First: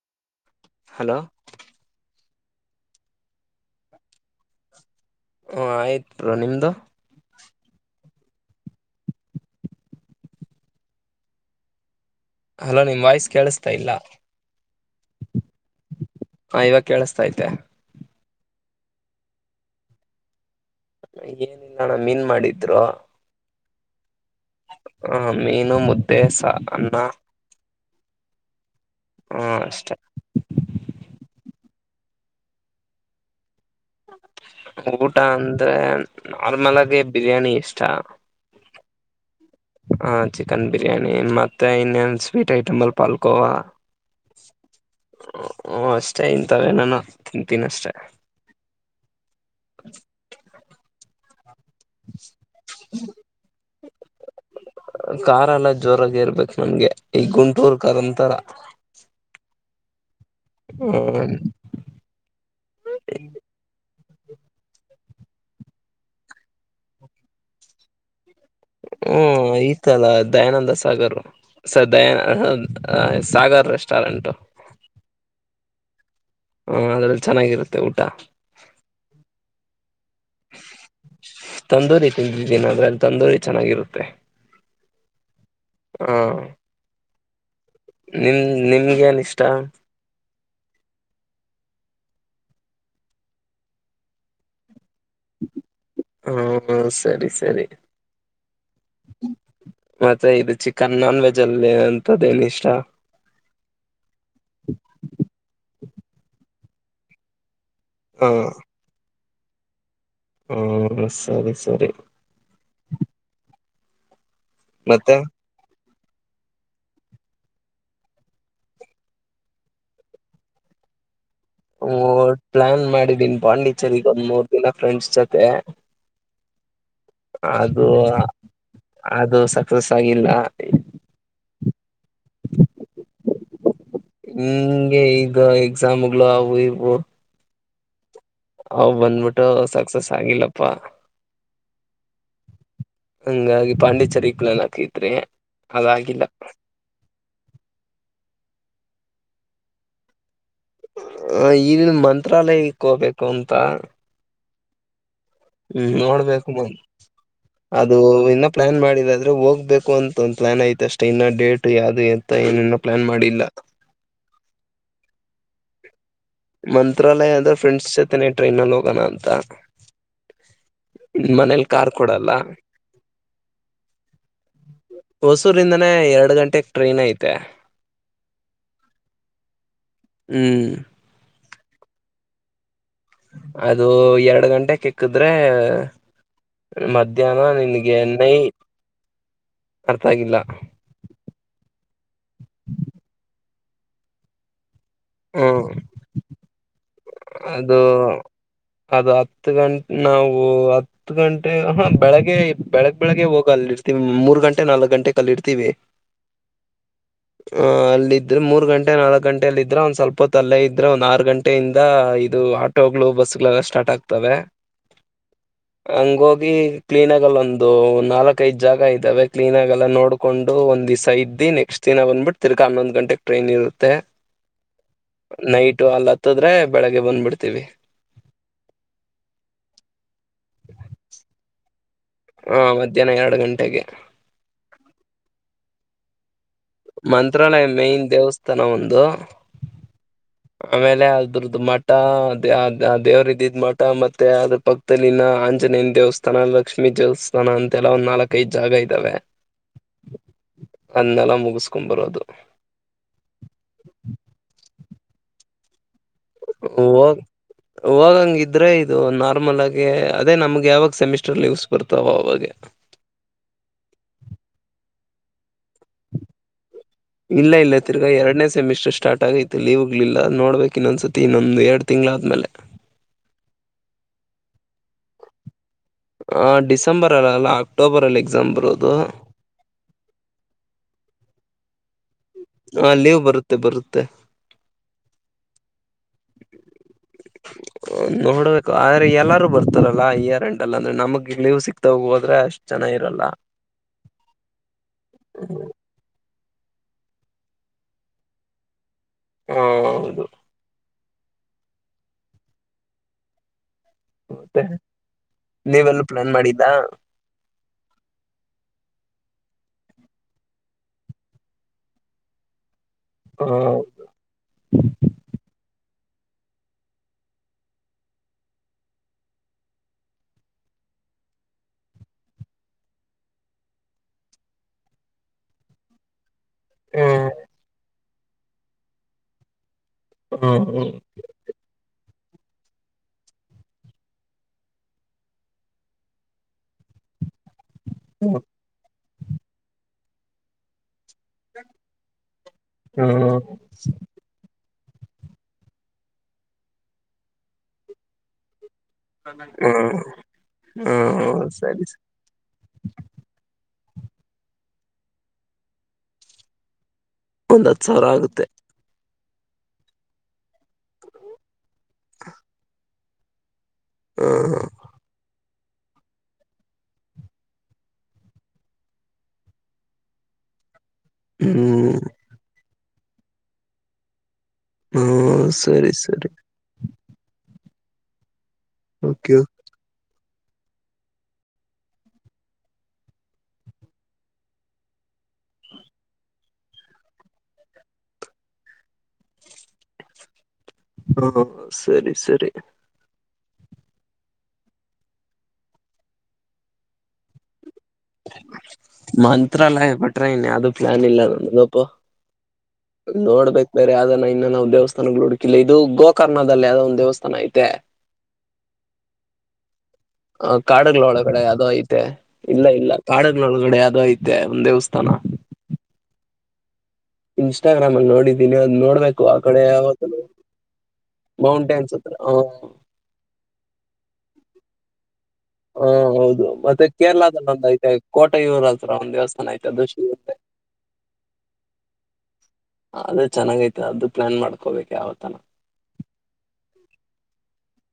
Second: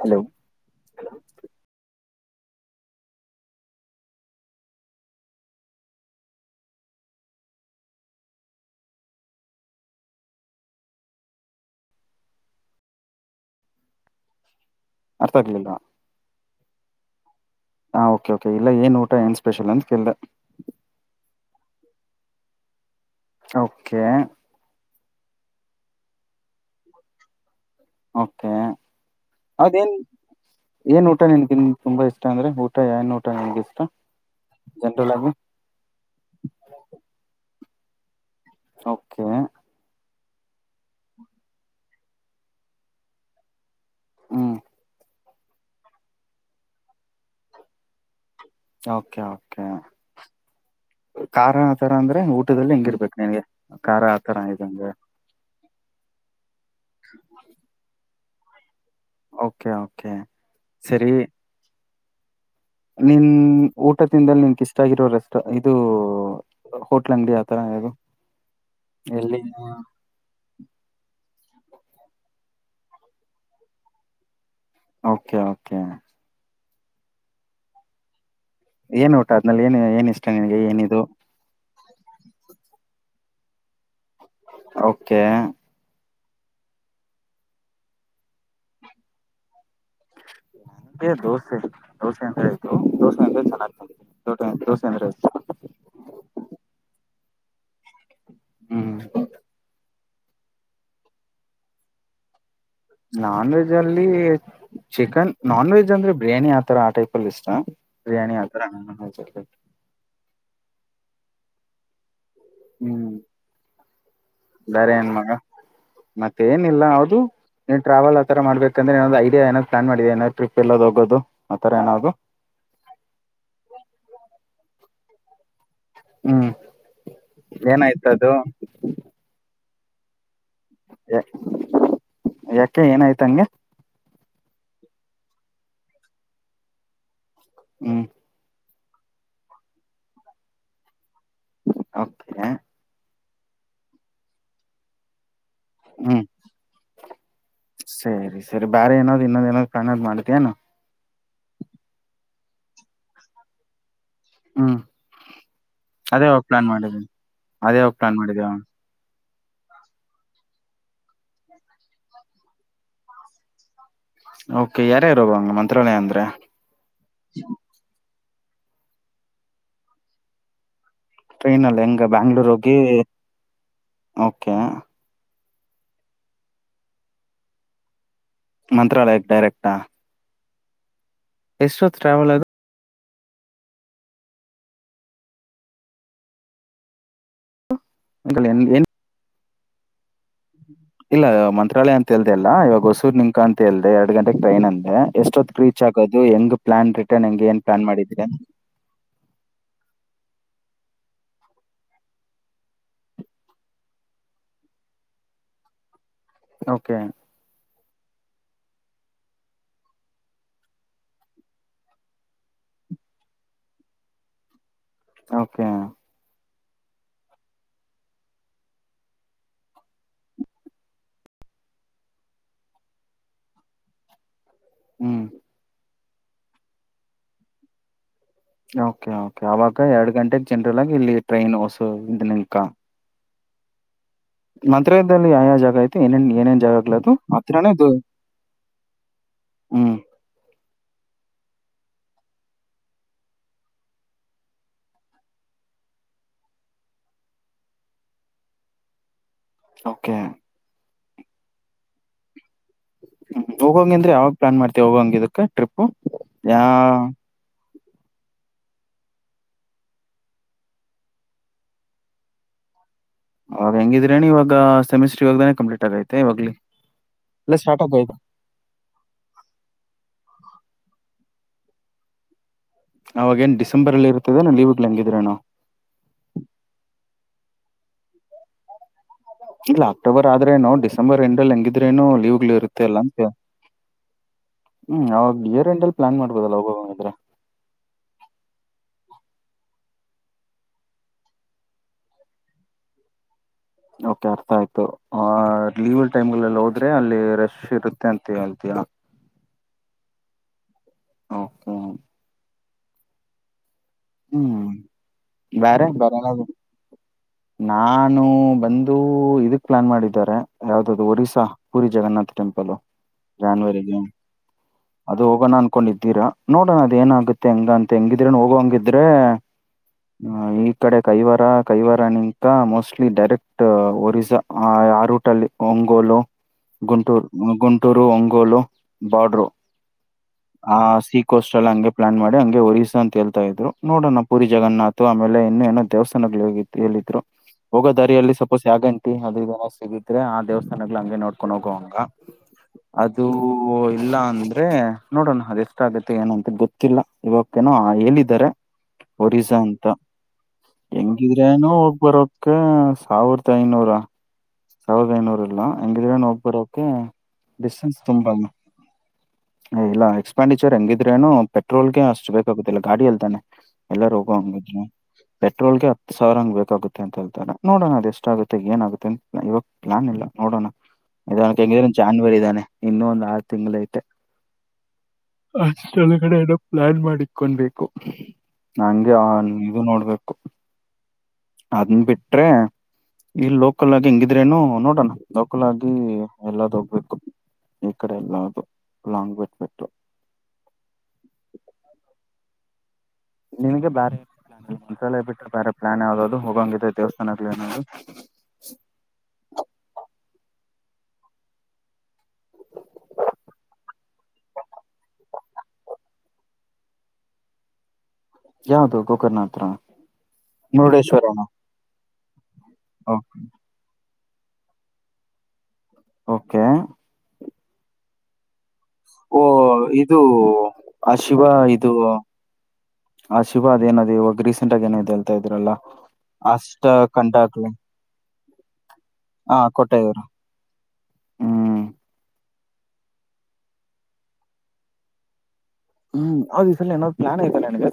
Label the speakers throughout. Speaker 1: Hello
Speaker 2: hello ಅ ಆಯ್ತ್ರಿ ನಿಮ್ದು. ಹಲೋ ನಿಮ್ಮ್ ವಾಯ್ಸ್ ಕೇಳಸ್ತಾ ಇಲ್ಲಾ.
Speaker 1: ಅರ್ಥ ಆಗ್ಲಿಲ್ಲಾ.
Speaker 2: ಹಾ ಇವಾಗ ಕೇಳಿಸ್ತಾ ಐತೆ.
Speaker 1: ಹಾ ಓಕೆ ಓಕೆ ಇಲ್ಲ ಏನ್ ಊಟ ಏನ್ ಸ್ಪೆಷಲ್ ಅಂತ ಕಳ್ದೆ.
Speaker 2: ಏನಿಲ್ಲ ಅಣ್ಣಾ ಮೀನ್ ಮಾಡಿದ್ರು.
Speaker 1: ಓಕೆ
Speaker 2: ಹ ಮೀನು, ಮುದ್ದೆ, ಸಾರು, ಅನ್ನ
Speaker 1: ಓಕೆ
Speaker 2: ಹಾ
Speaker 1: ಅದೇನ್
Speaker 2: ಅಷ್ಟೆ
Speaker 1: ಏನ್ ಊಟ [unintelligible] ತುಂಬಾ ಇಷ್ಟ ಅಂದ್ರೆ ಊಟ ಏನ್ ಊಟ ನನ್ಗ ಇಷ್ಟ. ಜನರಲ್
Speaker 2: ಊಟ
Speaker 1: ಆಗಿ
Speaker 2: ಅಂದ್ರೆ ನಾರ್ಮಲ್ ಆಗಿ ಬಿರಿಯಾನಿ ಇಷ್ಟ.
Speaker 1: ಓಕೆ
Speaker 2: ಹಾ ಚಿಕ್ಕನ್ ಬಿರಿಯಾನಿ ಮತ್ತೆ ಇನ್ನೇನ್ ಸ್ವೀಟ್ ಐಟಮ್ ಅಲ್ಲಿ ಪಾಲ್ಕೋವಾ.
Speaker 1: ಹ್ಮ್
Speaker 2: ಅ ಅಷ್ಟೇ [unintelligible] ತಿಂತೀನಿ ಅಷ್ಟೇ.
Speaker 1: Okay okay. ಖಾರ ಆ ತರ ಅಂದ್ರೆ ಊಟದಲ್ಲಿ ಹೆಂಗಿರ್ಬೇಕ್ ನಿನಗೆ ಖಾರ ಆ ತರ ಇದ್ದಂಗೆ.
Speaker 2: ಖಾರಾ ಎಲ್ಲ ಜೋರಾಗಿ ಇರ್ಬೇಕ್ [unintelligible] ಈ ಗುಂಟೂರ್ ಖಾರಂತರಾ.
Speaker 1: ಓಕೆ ಓಕೆ ಸರಿ.
Speaker 2: ಹ್ಮ
Speaker 1: ನಿನ್ ಊಟತಿಂದಲ್ಲಿ ನಿನ್ಕ್ ಇಷ್ಟ ಆಗಿರೋ ರೆಸ್ಟೊ ಇದು ಹೋಟ್ಲ್ ಅಂಗಡಿ ಆತರ ಯಾಗೋ.
Speaker 2: ಹ್ಮ್ ಐತಲ್ಲ Dayananda Sagar. Sir Dayanand Sagar restaurant.
Speaker 1: Okay okay.
Speaker 2: ಹಾ ಅದ್ರಲ್ಲಿ ಚೆನ್ನಾಗಿರುತ್ತೆ ಊಟ.
Speaker 1: ಏನ್ ಊಟ ಅದ್ನಲ್ಲಿ ಏನ್ ಏನ್ ಇಷ್ಟ ನಿನಗೆ ಏನಿದು?
Speaker 2: ತಂದೂರಿ ತಿಂದಿದ್ದೀನ ಅಂದ್ರೆ ಅಲ್ಲಿ ತಂದೂರಿ ಚೆನ್ನಾಗಿರುತ್ತೆ.
Speaker 1: ಓಕೆ.
Speaker 2: ಹ ನಿಮ್ ನಿಮ್ಗೇನ್ ಇಷ್ಟ?
Speaker 1: ನಂಗೆ ದೋಸೆ ಇತು ದೋಸೆ ಅಂದ್ರೆ ಆಯ್ತು ದೋಸೆ ಅಂದ್ರೆ ಚೆನ್ನಾಗ್ತದೆ ದೋಸೆ ಅಂದ್ರೆ ಇಷ್ಟ.
Speaker 2: ಹ್ಮ ಸರಿ ಸರಿ.
Speaker 1: ಹ್ಮ್
Speaker 2: ಮತ್ತೆ ಇದು ಚಿಕನ್ ನಾನ್ ವೆಜ್ ಅಲ್ಲಿ ಅಂತದೇನ್ ಇಷ್ಟ?
Speaker 1: ನಾನ್ ವೆಜ್ಜಲ್ಲಿ ಚಿಕನ್ ನಾನ್ ವೆಜ್ ಅಂದ್ರೆ ಬಿರಿಯಾನಿ ಆತರ ಆ ಟೈಪ್ ಅಲ್ಲಿ
Speaker 2: ಹ
Speaker 1: ಬಿರಿಯಾನಿ ಆತರ ನಾನ್ ವಜ್ ಅ
Speaker 2: ಹ್ಮ ಸರಿ ಸರಿ.
Speaker 1: ಹ್ಮ್ ಬೇರೇನ್
Speaker 2: ಮತ್ತೆ
Speaker 1: ಮಗ ಮತ್ತೆೇನಿಲ್ಲ ಹೌದು. ನೀನ್ ಟ್ರಾವೆಲ್ ಆ ತರ ಮಾಡಬೇಕಂದ್ರೆನೊ ಐಡಿಯಾ ಏನಾದ್ರು ಪ್ಲಾನ್ ಮಾಡಿದೆ ಏನ ಟ್ರಿಪ್ ಎಲ್ಲದ ಹೋಗೋದು. ಆತರ ಏನಾದ್ರು
Speaker 2: ಹ ಪ್ಲಾನ್ ಮಾಡಿದೀನ್ ಪಾಂಡೀಚೆರ್ಗ್ ಒಂದ್ ಮೂರ್ ದಿನ ಫ್ರೆಂಡ್ಸ್ ಜೊತೆ.
Speaker 1: ಹ್ಮ್
Speaker 2: ಅದು ಅದು ಸಕ್ಸಸ್ ಆಗಿಲ್ಲ.
Speaker 1: ಯ ಯಾಕೆ ಏನಾಯ್ತು ಹಂಗೆ?
Speaker 2: ಹಂಗೆ ಇದು ಎಕ್ಸಾಮ್ಗಳು ಅವು ಇವು.
Speaker 1: ಹ್ಮ್
Speaker 2: ಅವ್ ಬಂದ್ಬಿಟ್ಟು ಸಕ್ಸಸ್ ಆಗಿಲ್ಲಪ್ಪಾ.
Speaker 1: ಓಕೆ.
Speaker 2: ಹಂಗಾಗಿ ಪಾಂಡಿಚೇರಿಗ್ ಪ್ಲಾನ್ ಹಾಕಿದ್ವಿ ಅದ್
Speaker 1: ಹ್ಮ್
Speaker 2: ಆಗಿಲ್ಲ.
Speaker 1: ಸರಿ ಸರಿ ಬೇರೆ ಏನಾದ್ ಇನ್ನೊಂದು ಇನ್ನೊಂದು ಪ್ಲಾನದ್ ಮಾಡಿದ್ದೇನು?
Speaker 2: ಹ ಇಲ್ಲಿನ್ ಮಂತ್ರಾಲಯಕ್ಕೆ ಹೋಗ್ಬೇಕು ಅಂತ.
Speaker 1: ಹ್ಮ.
Speaker 2: ಹ್ಮ್ ನೋಡ್ಬೇಕು
Speaker 1: ಅದೇ ಹೋಗ್
Speaker 2: ಅದು
Speaker 1: ಪ್ಲಾನ್
Speaker 2: ಇನ್ನು
Speaker 1: ಮಾಡಿದ್ಯಾ
Speaker 2: ಪ್ಲಾನ್ ಮಾಡಿಲ್ಲಾದ್ರೆ ಹೋಗ್ಬೇಕು. ಕು ಅಂತ ಒಂದ್ ಪ್ಲಾನ್ ಐತೆ ಅಷ್ಟೆ ಇನ್ನ ಡೇಟ್ ಯಾವ್ದು ಎತ್ತ ಏನ್ನೂ ಪ್ಲಾನ್ ಮಾಡಿಲ್ಲ.
Speaker 1: ಓಕೆ ಯಾರ್ಯಾರು ಹೋಗಂಗೆ ಮಂತ್ರಾಲಯ ಅಂದ್ರೆ.
Speaker 2: ಮಂತ್ರಾಲಯ ಅಂದ್ರೆ ಫ್ರೆಂಡ್ಸ್ ಜೊತೆನೆ ಟ್ರೈನಲ್ ಹೋಗೋಣ ಅಂತ. ಮನೇಲಿ
Speaker 1: ಟ್ರೈನಲ್ಲಿ
Speaker 2: ಕಾರ್
Speaker 1: ಹೆಂಗೆ
Speaker 2: ಕೊಡಲ್ಲ
Speaker 1: ಬ್ಯಾಂಗ್ಳೂರು ಹೋಗಿ ಓಕೆ.
Speaker 2: ಹೊಸೂರಿಂದಾನೇ ಎರಡು ಗಂಟೆೆಗೆ ಟ್ರೈನ್ ಐತೆ.
Speaker 1: ಮಂತ್ರಾಲಯಕ್ ಡೈರೆಕ್ಟಾ?
Speaker 2: ಹ್ಮಞ
Speaker 1: ಎಷ್ಟೊತ್ ಟ್ರಾವೆಲ್ ಅದು?
Speaker 2: ಅದು ಎರಡು ಗಂಟೆಕೆ ಇಕ್ಕಿದ್ರೆ ಮಧ್ಯಾಹ್ನ ನಿನ್ಗೆ ನೈ
Speaker 1: ಅಂಕಲ್ ಎನ್ ಏನ್
Speaker 2: ಅರ್ಥ ಆಗಿಲ್ಲ.
Speaker 1: ಇಲ್ಲ ಮಂತ್ರಾಲಯ ಅಂತ ಹೇಳ್ದಲ್ಲ ಇವಾಗ ಹೊಸೂರ್ ನಿಂಕ ಅಂತ ಹೇಳ್ದೆ ಎರಡ್ ಗಂಟೆಗೆ ಟ್ರೈನ್ ಅಂದ್ ಎಷ್ಟೊತ್
Speaker 2: ಹ್ಮ್
Speaker 1: ರೀಚ್ ಆಗೋದು ಹೆಂಗ್ ಪ್ಲಾನ್ ರಿ
Speaker 2: ಅದು ಅದು ಹತ್ತು ಗಂಟೆ ನಾವು ಹತ್ತು ಹತ್ತು ಗಂಟೆ ಹಾ ಬೆಳಗ್ಗೆ ಬೆಳಗ್ ಬೆಳಿಗ್ಗೆ ಹೋಗ ಅಲ್ಲಿರ್ತೀವಿ ಮೂರ್ ಗಂಟೆ ನಾಲ್ಕಕ್ ಗಂಟೆ ಕ ಅಲ್ಲಿರ್ತೀವಿ
Speaker 1: ಓಕೆ
Speaker 2: ಆ ಅಲ್ಲ ಇದ್ರೆ ಮೂರ್ ಗಂಟೆ ನಾಲ್ಕಕ್ ಗಂಟೆ ಅಲ್ಲೆ ಇದ್ರೆ ಒಂದ್ ಸ್ವಲ್ಪ ತಲೆೇ ಇದ್ರೆ ಒಂದ್ ಆರು ಗಂಟೆ ಇದ ಇದು ಆಟೋಗಳು ಬಸ್ ಗಳೆಲ್ಲ ಸ್ಟಾರ್ಟ್ ಆಗ್ತವೆ
Speaker 1: ಓಕೆ
Speaker 2: ಹಂಗ ಹೋಗಿ ಕ್ಲೀನ್ ಆಗಲ್ಲ ಒಂದು ನಾಲ್ಕ ಐದ್ ಜಾಗ ಇದಾವೆ ಕ್ಲೀನ್ ಆಗಲ್ಲ ನೋಡ್ ಕೊಂಡು ಒಂದ್ ದಿಸಾ ಇದ್ದ ನೆಕ್ಸ್ಟ್ ದಿನ ಬಂದ್ಬಿಟ್ಟ ತಿರ್ಗಾ ಹನ್ನೊಂದು ಗಂಟೆಗೆ ಟ್ರೈನ್ ಇರುತ್ತೆ
Speaker 1: ಹ್ಮ್
Speaker 2: ನೈಟು ಅಲ್ಲಿ ಹತ್ತದ್ರೆ ಬೆಳಿಗ್ಗೆ ಬಂದ್ಬಿಡ್ತೀವಿ
Speaker 1: ಓಕೆ ಓಕೆ ಅವಾಗ ಎರಡ್ ಗಂಟೆಗೆಗ್ ಜನರಲ್ ಆಗಿ ಇಲ್ಲಿ ಟ್ರೈನ್ ಹೊಸ
Speaker 2: ಹಾ ಮಧ್ಯಾಹ್ನ ಎರಡು ಗಂಟೆಗೆ
Speaker 1: ಮಂತ್ರಾಲಯದಲ್ಲಿ ಯಾವ ಯಾವ ಜಾಗ ಐತೆ ಏನೇನ್ ಜಾಗ
Speaker 2: ಮಂತ್ರಾಲಯ ಮೆನ್ ದೇವಸ್ಥಾನ ಒಂದು
Speaker 1: ಹ್ಮ
Speaker 2: ಆಮೇಲೆ ಅದ್ರದ್ದ ಮಠ ದೇವ್ರ ಇದಿದ ಮಠ ಮತ್ತೆ ಅದ್ರ ಪಕ್ಕ ಮುತ್ತಲಿನ ಆಂಜನೇಯ ದೇವಸ್ಥಾನ ಲಕ್ಷ್ಮೀ ದೇವಸ್ಥಾನ ಅಂತೆಲ್ಲ ಒಂದ್ ನಾಲ್ಕೈದು ಜಾಗ ಇದ್ದಾವೆ
Speaker 1: ಓಕೆ
Speaker 2: ಅದನ್ನೆಲ್ಲ ಮುಗಿಸಕೊಂಡು ಬರೋದು.
Speaker 1: ಹ ಹೋಗಂಗಂದ್ರೆ ಯಾವಾಗ ಪ್ಲಾನ್ ಮಾಡ್ತಿಯ ಹೋಗಂಗ ಇದ್ದಿದ್ರೆ.
Speaker 2: [inaudible] ಹಾಗಂಗ ಇದ್ರೆ ಇದು ನಾರ್ಮಲ್ ಆಗಿ ಅದೇ ನಮ್ಗೆ ಯಾವಾಗ ಸೆಮಿಸ್ಟರ್ ಲೀವ್ಸ್ ಬರ್ತಾವ ಅವಾಗೆ.
Speaker 1: ಅವವಾಗ ಹೆಂಗಿದ್ರೇನವಾಗ ಸೆಮಿಸ್ಟ್ರ ಇಗಾಗ್ದಾನ ಕಂಪ್ಲೀಟ್ ಆಗೈತೆ ಇವಾಗಲಿ..
Speaker 2: ಇಲ್ಲ ಇಲ್ಲ ತಿರ್ಗ ಎರಡನೇ ಸೆಮಿಸ್ಟರ್ ಸ್ಟಾರ್ಟ್ ಆಗೈತೆ. ಮತ್ತು ಎಲ್ಲೂ ಹೋಗ್ಲಿಲ್ಲ ನೋಡ್ಬೇಕು ಇನ್ನೊಂದು ಸರ್ತಿ ಇನ್ನೊಂದು ಎರಡು ತಿಂಗಳು ಆದ್ಮೇಲೆ.
Speaker 1: ಅವಾಗೇನ್ ಡಿಸೆಂಬರ್ ಅಲ್ಲಿ ಇರ್ತದೆ ನಾ ಲೀವ್ ಹ ಹೆಂಗಿದ್ರೆ ನಾವು.
Speaker 2: ಆ ಡಿಸೆಂಬರ್ ಅಲ್ಲ ಅಲ್ಲ ಅಕ್ಟೋಬರ್ ಅಲ್ಲಿ ಎಕ್ಸಾಮ್ ಬರೋದು
Speaker 1: ಇಲ್ಲ ಅಕ್ಟೋಬರ್ ಆದ್ರೇನು ಡಿಸೆಂಬರ್ ಎಂಡ್ ಅಲ್ಲಿ ಹೆಂಗಿದ್ರೇನು ಲೀವ್ [unintelligible] [unintelligible]
Speaker 2: ಆ
Speaker 1: ಲ್ಲ
Speaker 2: ಲೀವ್
Speaker 1: ಅ
Speaker 2: ಬರುತ್ತೆ ಬರುತ್ತೆ
Speaker 1: ಹ್ಮ ಅವಾಗ ಇಯರ್ ಎಂಡ್ ಲ್ಲಿ ಪ್ಲಾನ್ ಮಾಡ್ಬೋದಲ್ಲ ಹೋಗ್ ಆಗೋ ಇದ್ರೆ. [inaudible]
Speaker 2: ನೋಡ್ಬೇಕು ಆದ್ರೆ ಎಲ್ಲಾರೂ ಬರ್ತಾರಲ್ಲಾ ಇಯರ್ ಎಂಡ್ [unintelligible] ಅಂದ್ರೆ ನಮ್ಗೆ ಲೀವ್ ಸಿಕ್ತಾ ಹೋದ್ರೆ ಅಷ್ಟೆ ಚೆನ್ನಾಗಿರಲ್ಲ.
Speaker 1: ಓಕೆ ಅರ್ಥ ಆಯ್ತು. ಆ [unintelligible] ಲೀವಲ್ ಟೈಮ್ಲ್ಲಿ ಹೋದ್ರೆ ಅಲ್ಲಿ ರಶ್ ಇರುತ್ತೆ ಅಂತ ಹೇಳ್ತೀರಾ
Speaker 2: ಹ ಹೌದು.
Speaker 1: ಹಹೋ.
Speaker 2: ಮತ್ತೆ
Speaker 1: ಹ್ಮ್ ಬೇರೆ
Speaker 2: ನೀವೆಲ್ಲ
Speaker 1: ಬರ.
Speaker 2: ಪ್ಲಾನ್ ಮಾಡಿದ್ದ
Speaker 1: ನಾನು ಬಂದು ಇದಕ್ ಪ್ಲಾನ್ ಮಾಡಿದ್ದಾರೆ ಯಾವ್ದ ಅದು ಒರಿಸ್ಸ. ಪೂರಿ ಜಗನ್ನಾಥ ಟೆಂಪಲ್
Speaker 2: ಹ
Speaker 1: ಜನವರಿಗೆ ಅದು ಹೋಗೋಣ ಅನ್ಕೊಂಡಿದ್ದೀರ ನೋಡಣ ಅದ ಏನ ಆಗುತ್ತೆ ಹೆಂಗ ಅಂತ ಹೆಂಗಿದ್ರು ಹೋಗೋ ಹಂಗ್ ಇದ್ರೆ ಹ ಈ ಕಡೆ ಕೈವರ ಕೈವರನಕ ಮೋಸ್ಟ್ಲಿ ಡೈರೆಕ್ಟ್ ಒರಿಸ್ಸಾ. ಆ ಅ ರೋಟೇಲಿ [unintelligible] ಊಟಲ್ಲಿ ಒಂಗೋಲು ಗುಂಟೂರು
Speaker 2: ಹ್ಮ್
Speaker 1: ಗುಂಟೂರು ಒಂಗೋಲು ಬಾರ್ಡರ್
Speaker 2: ಹ್ಮ್
Speaker 1: ಆ
Speaker 2: ಹ್ಮ್
Speaker 1: ಕೋಸ್ಟ್ ಅ ಹಂಗೆ ಪ್ಲಾನ್ ಮಾಡಿ ಹಂಗೆ ಒರಿಸ್ಸಾ ಅಂತ ಹೇಳ್ತಾ ಇದ್ರು. ನೋಡೋಣ ಪುರಿ ಜಗನ್ನಾಥ್ ಆಮೇಲೆ ಇನ್ನುೂ ಏನೋ ದೇವಸ್ಥಾನಗಳ ದಾರಿ ಹೇಳಿದ್ರು ಹೋಗೋ ದಾರಿಯಲ್ಲಿ ಸಪೋಸ್. ಜಾಗಂಟಿ ಅದ್ರ ನೋ ಸಿಗಿದ್ರೆ ಆ ದೇವಸ್ಥಾನಗಳಗಳು ಹಂಗೆ ನೋಡ್ಕೊಂಡು [unintelligible] ೊಂಡೋಗುವಂಗ
Speaker 2: ಹ್ಮ್
Speaker 1: ಅದು
Speaker 2: ಹ್ಮ್
Speaker 1: ಇಲ್ಲ ಅಂದ ನೋಡೋಣ ಅದ ಎಷ್ಟ ಆಗತ್ತೆ ಏನಂತ ಗೊತ್ತಿಲ್ಲ ಇವಕ್ಕೇನೋ ಹೇಳಿದಿದ್ದಾರೆ ಒರಿಸಸಾ ಅಂತ
Speaker 2: ಹ್ಮ್ ಹ್ಮ್
Speaker 1: ಹೆಂಗಿದ್ರನೂ
Speaker 2: ಸರಿ
Speaker 1: ಹೋಗ್
Speaker 2: ಸರಿ
Speaker 1: ಬರೋ ಸಾವಿರದ ಐನೂರ ಸಾವಿರದ ಐನೂರು ಇಲ್ಲ ಎಂಗ ದರ ನ ಒಬರೋಕ
Speaker 2: ಒಂದ್ ಹತ್
Speaker 1: ಡಿಸ್ಟನ್
Speaker 2: ಸಾವಿರ
Speaker 1: ತುಂಬ
Speaker 2: ಆಗುತ್ತೆ
Speaker 1: ಇಲ್ಲ ಎಕ್ಸ್ಪೆಂಡಿಚರ್ ಹೆಂಗಿದ್ರೇನು ಪೆಟ್ರೋಲ್ಗೆ ಅಷ್ಟು ಬೇಕಾಗುದಿಲ್ಲ ಗಾಡಿಿಯಲ್ ತಾನೆ ಎಲ್ಲಾ
Speaker 2: ಹ
Speaker 1: ಹೋಗ ಹಿದ್ರು ಪೆಟ್ರೋಲ್ಗೆ ಹತ್ತು ಸಾವಿರ ಹಂಗ ಬೇಕಾಗುತ್ತೆ ಅಂತ ಹೇಳ್ತಾರೆ ನೋಡೋಣ ಅದ ಎಷ್ಟಾಗಗುತ್ತೆ ಏನಾಗುತ್ತೆ ಅ ಇವಾಗ ನಾನ ಇಲ್ಲ ನೋಡೋಣ ಇದ ಹೆಂಗಿದ
Speaker 2: ಹ್ಮ್
Speaker 1: ಜಾನ್ವರಿ ಇದ್ದಾನೆ ಇನ್ನ ಒಂದ್ ಆರು ತಿಂಗ್ಳ ಐತೆ
Speaker 2: ಹ್ಮ ಸರಿ
Speaker 1: ಅಷ್ಟೆ
Speaker 2: ಸರಿ
Speaker 1: ಒಳಗಡೆ ಯಲ್ಲಾ ಪ್ಲಾನ್ ಮಾಡಿಕೊಂಡಬೇಕು ನಂಗೆ
Speaker 2: ಓಕೆ
Speaker 1: ನೀವು ನೋಡ್ಬೇಕು ಅದನ್ ಬಿಟ್ರೆ ಈ ಲೋಕಲ್ ಆಗಿ ಹೆಂಗಿದ್ರೇನು ನೋಡಣ ಲೋಕಲ್ ಆಗಿ ಎಲ್ಲದ ಹೋಗ್ಬೇಕು ಈ ಕಡೆ ಎಲ್ಲದು ಲಾಂಗ್ ಬಿಟ್ಬಟ್ಟು
Speaker 2: ಹಾ ಸರಿ ಸರಿ
Speaker 1: ನಿನ್ಗೆ ಬೇರೆ ಪ್ಲಾನ್ ಒಂದ್ಸಲ ಬಿ್ರೆ ಬೇರೆ ಪ್ಲಾನ್ ಯಾವ್ದ ಹೋಗಂಗಿದೆ ದೇವಸ್ಥಾನಕ್ ಏನದು
Speaker 2: ಮಂತ್ರಲ್ಲಯ ಬಟ್ರ ಇನ್ ಯಾವ್ದು ಪ್ಲಾನ್ ಇಲ್ಲ ನನ್ಗಪ
Speaker 1: ಹ
Speaker 2: ನೋಡ್ಬೇಕೇಕ್ ಬೇ್ರ ಅದನ್ನ ಇನ್ನ ನಾವು ದೇವಸ್ಥಾನಗಳು ಹುಡ್ಕಿಲ್ಲ ಇದು ಗೋಕರ್ಣದಲ್ಲಿ ಯಾವದೋ ಒಂದು ದೇವಸ್ಥಾನ ಐತೆ
Speaker 1: ಯಾವದು ಗೋಕರ್ಣತ್ರ ಮುರುಡೇಶ್ವರನ
Speaker 2: ಯದೋ ಐತೆ ಇಲ್ಲ ಇಲ್ಲ ಕಾಡನೊಳಗಡೆ ಯಾವದೋ ಐತೆ ಒಂದ್ ದೇವಸ್ಥಾನ
Speaker 1: ಓಕೆ
Speaker 2: ಇನ್ಸ್ಟಾಗ್ರಾಮ್ ಅ ನೋಿದ್ದೀನಿ ಅದು ನೋ ಆ
Speaker 1: ಓ
Speaker 2: ಕಡೆ ಯ
Speaker 1: ಇದು ಆ ಶಿವ ಇದು
Speaker 2: ಮೌಂಟೇನ್ಸ್ ಹತ್ರ ಹ
Speaker 1: ಆ ಶಿವಭ ಅದೇಏನದು ಇವಾಗ ರೀಸಂಟ್ ಆಗ ಏನಿದೆ ಅಲ್ಲಿ
Speaker 2: ಹಾ ಹೌದು ಮತ್ತೆ ಕೇರಳಾದದಲ್ಲಿ ಒಂದ್
Speaker 1: ಕಂಡಾಕ್ಲೆ
Speaker 2: ಐತೆ ಕೋಟೆಯೂರ ಹತ್ರ ಒಂದ್ ದೇವಸ್ಥಾನ ಐತೆ ಅ ದದುಶ
Speaker 1: ಹ್ಮ
Speaker 2: ಅದೇ ಚೆನ್ನಾಗೈತೆ ಅದು ಪ್ಲಾನ್ ಮಾಡಕೋಬೇಕು ಯಾವತನ
Speaker 1: ಹ್ಮ್ ಹೌದು ಈ ಸ ಏನಾದ್ ಪ್ಲಾನ್ ಆಯ್ತಲ್ಲ ನನ್ಗೆ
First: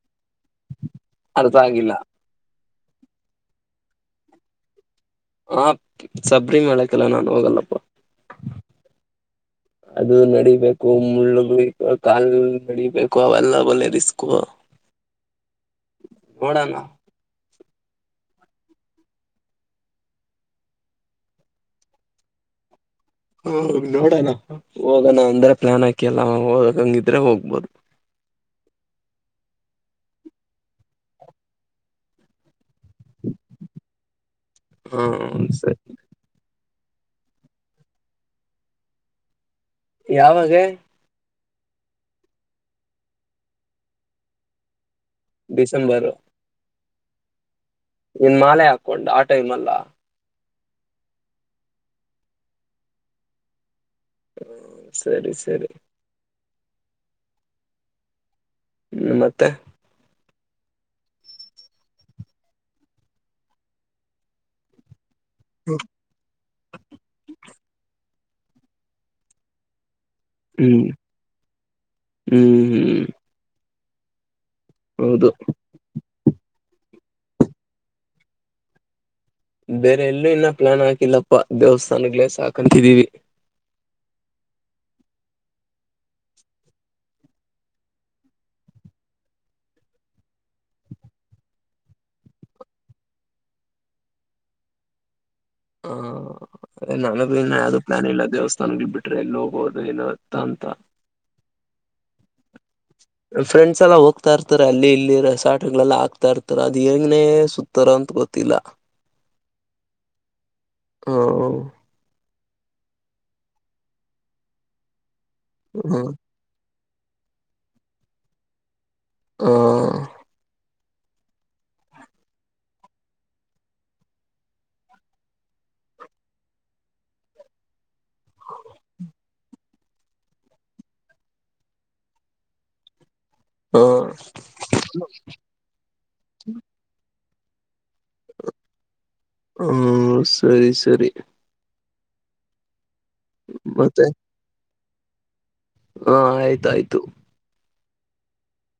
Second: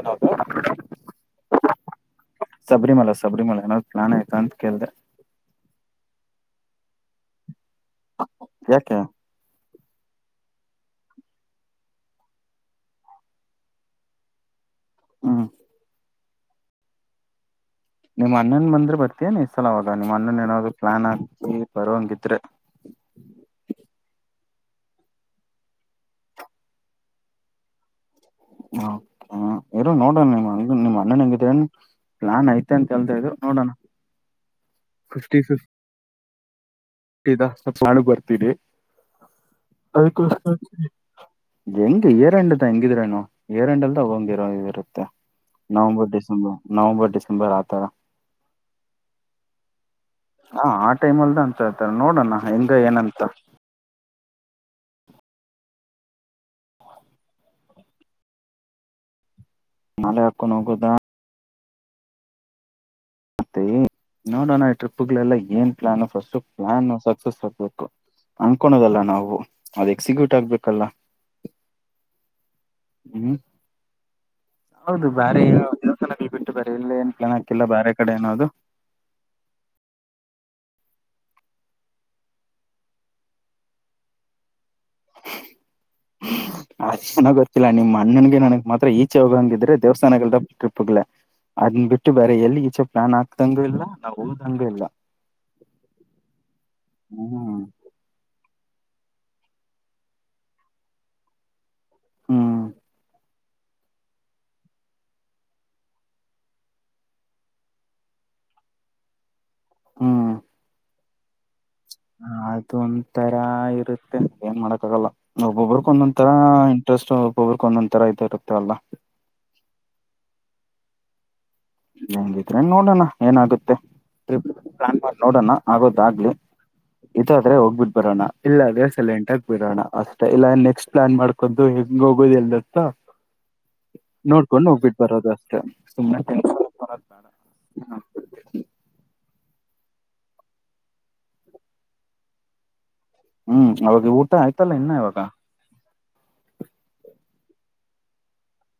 Speaker 1: ಏನ
Speaker 2: ಅರ್ಥ ಆಗಿಲ್ಲ
Speaker 1: ಸಬರಿಮಲ ಸಬರಿಮಲ ಏನಾದ್ಾನ್ ಆಯ್ತಾ ಅಂತ ಕೇಳ್ದೆ
Speaker 2: ಹ ಸಬರಿಿ ಮಕಲ್ಲ ನಾನ್ ಹೋಗಲ್ಲಪ್ಪ
Speaker 1: ಯಾಕೆ
Speaker 2: ಅದು ನಡೀಬೇಕು ಮುಳ್ಳುಗ್ ಕಾಲ್ ನಡಬೇಕು ಅವೆಲ್ಲ ಒಲೆ ರಿಸ್ಕು
Speaker 1: ಹಾ
Speaker 2: ನೋಡಣ
Speaker 1: ನಿಮ್ಮ ಅ್ಣನ್ ಬಂದ್ರೆ ಬರ್ತೀಯನೆ ಈಸಲ ಅವಾಗ ನಿಮ್ಮ್ ಅ್ಣನ್ ನಾದಾಗ್ ಪ್ಲಾನ್ ಆಗ್ತಿ ಬರ ಹಂಗಿದ್ರೆ
Speaker 2: ಹ ನೋಡಣ ಹೋಗೋಣ ಅಂದ್ರೆ ಪ್ಲಾನ್ ಹಾಕಿ ಅಲ್ಲ ಹೋಗಂಗಿದ್ರೆ ಹೋಗ್ಬೋದು
Speaker 1: ಹಾ ಹ ಹ ಇರು ನೋಡಣ ನಿಂಗ ನಿಮ್ ಅಣ್ಣನ್ ಹಂಗಿದ ಏನ್ ಪ್ಲಾನ್ ಐತೆ ಅಂತ ಕೇಳ್ತ ಇದ್ರು ನೋಡೋಣ
Speaker 2: ಹಾ
Speaker 1: ಫಿಫ್ಟಿ ಫಿಫ್ಟಿ
Speaker 2: ಸರಿ
Speaker 1: ಇದ ಸ್ವಲ್ಪ ನಾನು ಬರ್ತಿದೆಿ ಅದಕ್ಕೋಸ್
Speaker 2: ಯಾವಾಗ
Speaker 1: ಹೆಂಗ ಏರ್ಂಡದ ಹೆಂಗಿದಿ್ರನು ಏರ್ಂಡಲ್ದ ಹಂಗಿರೋ ಇರುತ್ತೆ
Speaker 2: December
Speaker 1: November December November December ಆತಾರ
Speaker 2: ನಿನ್ ಮಾಲೆ ಹಾಕೊಂಡ ಆ ಟೈಮ್ ಅಲ್ಲ.
Speaker 1: ಹಾ ಆ ಟೈಮ ಅಲ್ದ ಅನ್ಂತತೆ ನೋಡೋಣ ಹಿಂದೆ ಏನಂತ
Speaker 2: ಹ ಸರಿ ಸರಿ. ಹ್ಮ ಮತ್ತ
Speaker 1: ಮಾಲಿ ಹಾಕೊಂದ ಹೋಗುದಾ. ಮತ್ತೆ ನೋಡೋಣ ಈ ಟ್ರಿಪ್ ಗಳೆಲ್ಲ ಏನ್ ಪ್ಲಾನ್ ಫಸ್ಟ್. ಪ್ಲಾನ್ ಸಕ್ಸಸ್ ಆಗ್ಬೇಕು ಅನ್ಕೋನದಲ್ಲ ನಾವು ಅದಕ್ಕ ಸಿಗು ಟ್ಟಾಗಬೇಕಲ್ಲ
Speaker 2: ಹ್ಮ್ ಹ್ಮ್ ಹ್ಮ್
Speaker 1: ಹ್ಮ. ಹೌದು ಬಾರಿ ದೇವಸ್ಥಾನದಲ್ಲಿ ಬಿಟ್ಟು ಬೇರೆ ಇಲ್ಲೇ ಏನ್ ಪ್ಲಾನ್ ಹಾಕಿಲ್ಲ ಬ್ಯಾರೆ ಕಡೆ ಅದು
Speaker 2: ಬೇರೆ ಎಲ್ಲೂ ಇನ್ನ ಪ್ಲಾನ್ ಆಕಿಲ್ಲಪ್ಪಾ ದೇವಸ್ಥಾನಗಳೇ ಸಾಕಂತಿದೀವಿ.
Speaker 1: [unintelligible] ಅ ಚೆನ್ನಾಗ ಗೊತ್ತಿಲ್ಲ ನಿಮ್ಮ ಅಣ್ಣನಗೆ ನನಗ ಮಾತ್ರ ಈಚೆ ಹೋಗಂಗ ಇದ್ರೆ ದೇವಸ್ಥಾನಗಳ ಟ್ರಿಪ್ಗ್ಗಳ ಅದನ್ನ ಬಿಟ್ಟು ಬೇರೆ ಎಲ್ಲಿ ಈಚ ಪ್ಲಾನ್ ಹಾಕಾಂಗು ಇಲ್ಲಾ ನಾವು ಹೋದ್ದಂಗೂ ಇಲ್ಲ.
Speaker 2: ಹಾ ನನ್ನ ದು
Speaker 1: ಹ್ಮ್
Speaker 2: ಅದು ನಾನ ಇಲ್ಲಾ ದೇವಸ್ಥಾನಗ ಬಿಟ್ರೆ ಎಲ್ಲಿ ಹೋಗೋದು ಏನತ್ತ ಅಂತ
Speaker 1: ಹ್ಮ.
Speaker 2: ಫ್ರೆಂಡ್ಸ್ ಎಲ್ಲ ಹೋಗ್ತಾ ಇರ್ತಾರೆ ಅಲ್ಲಿ ಇಲ್ಲಿ ರೇಸಾಟಗಳೆಲ್ಲ ಹಾಕ್ತಾ ಇರ್ತಾರೆ ಅದು ಹೆಂಗನೆ ಸು ತರತ್ ಗೊತ್ತಿಲ್ಲ.
Speaker 1: ಹ್ಮ.
Speaker 2: ಹ
Speaker 1: ಅತ್ ಒಂತರ ಇರತ್ತೆ ಏನ್ ಮಾಡಕ್ಕ ಆಗಲ್ಲ ಒಬ್ಬೊಬ್ರಕ
Speaker 2: ಹ
Speaker 1: ಒಂದೊಂದ ತರಾ ಸ್ಟ್ ಒಬ್ಬ್ರಕ ಒಂದೊಂದ ತರ ಇದು ಇರುತ್ತಲ್ಲ.
Speaker 2: ಹ್ಮ.
Speaker 1: ಅಂಗಿದ್ರೆ ನೋಡೋಣ ಏನಾಗುತ್ತೆ ಟ್ರಿಪ್ ಪ್ಲಾನ್ ಮಾಡ ನೋಡೋಣ ಆಗೋದಾಗ್ಲಿ. ಇದಾದ್ರೆ ಹೋಗ್ ಬಿಟ್ಟ ಬರೋಣ ಇಲ್ಲ ಅಂದ್ರೆ ಸೈಲೆಂಟ್ ಆಗಿ ಬಿಡೋಣ ಅಷ್ಟೆ ಇಲ್ಲ ನೆಕ್ಸ್ಟ್ ಪ್ಲಾನ್ ಮಾಡ್ ಕೊದು ಹೆಂಗ ಹೋಗೋದ ಇಲ್ಲಾಂತ
Speaker 2: ಹ
Speaker 1: ನೋಡ್ಕೊಂಡ ಹೋಗ್ಬಿಟ್ಟ ಬರೋದ ಟ ಸುಮ್ನೆ ಟೈಮ್ ಪಾಸ್ [unintelligible]
Speaker 2: ಹ್ಮ ಸರಿ ಸರಿ.
Speaker 1: ಹ್ಮ ಅವಾಗೆ ಊಟ ಆಯ್ತಲ್ಲ ಇನ್ನ ಇವಾಗ
Speaker 2: ಹಾ ಆಯ್ತಾಯ್ತು.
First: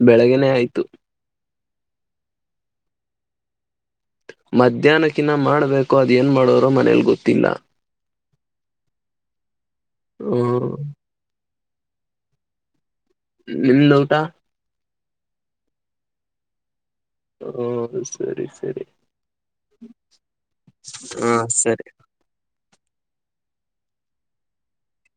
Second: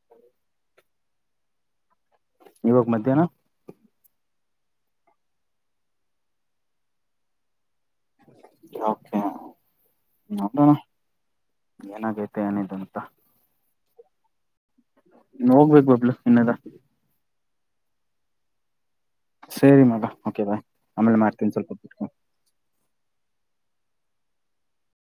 Speaker 2: ಬೆಳೆಗ್ಗೆನೆ ಆಯ್ತು.
Speaker 1: ಇವಾಗ್ ಮಧ್ಯಾಹ್ನ
Speaker 2: ಮಧ್ಯಾಹ್ನಕ್ಕಿನ್ನ ಮಾಡ್ಬೇಕೋ ಅದ ಏನ್ ಮಾಡೋರೋ ಮನೇಲಿ ಗೊತ್ತಿಲ್ಲ.
Speaker 1: ಓಕೆ
Speaker 2: ಹ್ಮ
Speaker 1: ನೋಡೋನು ಏನಾಗೈತೆ ಏನಿಲ್ಲ ಅಂತ
Speaker 2: ನಿನ್ನ ಊಟಾ
Speaker 1: ಹೋಗ್ಬೇಕು ಬಬ್ಲೂ ಇನ್ನಲಾ.
Speaker 2: ಹ್ಮ ಸರಿ ಸರಿ.
Speaker 1: ಸರಿ ಮಗ ಓಕೆ ಬಾಯ್ ಆಮೇಲ
Speaker 2: ಹಾ
Speaker 1: ಮಾಡ್ತೀನಿ
Speaker 2: ಸರಿ
Speaker 1: ಸ್ವಲ್ಪ ಬಿಟ್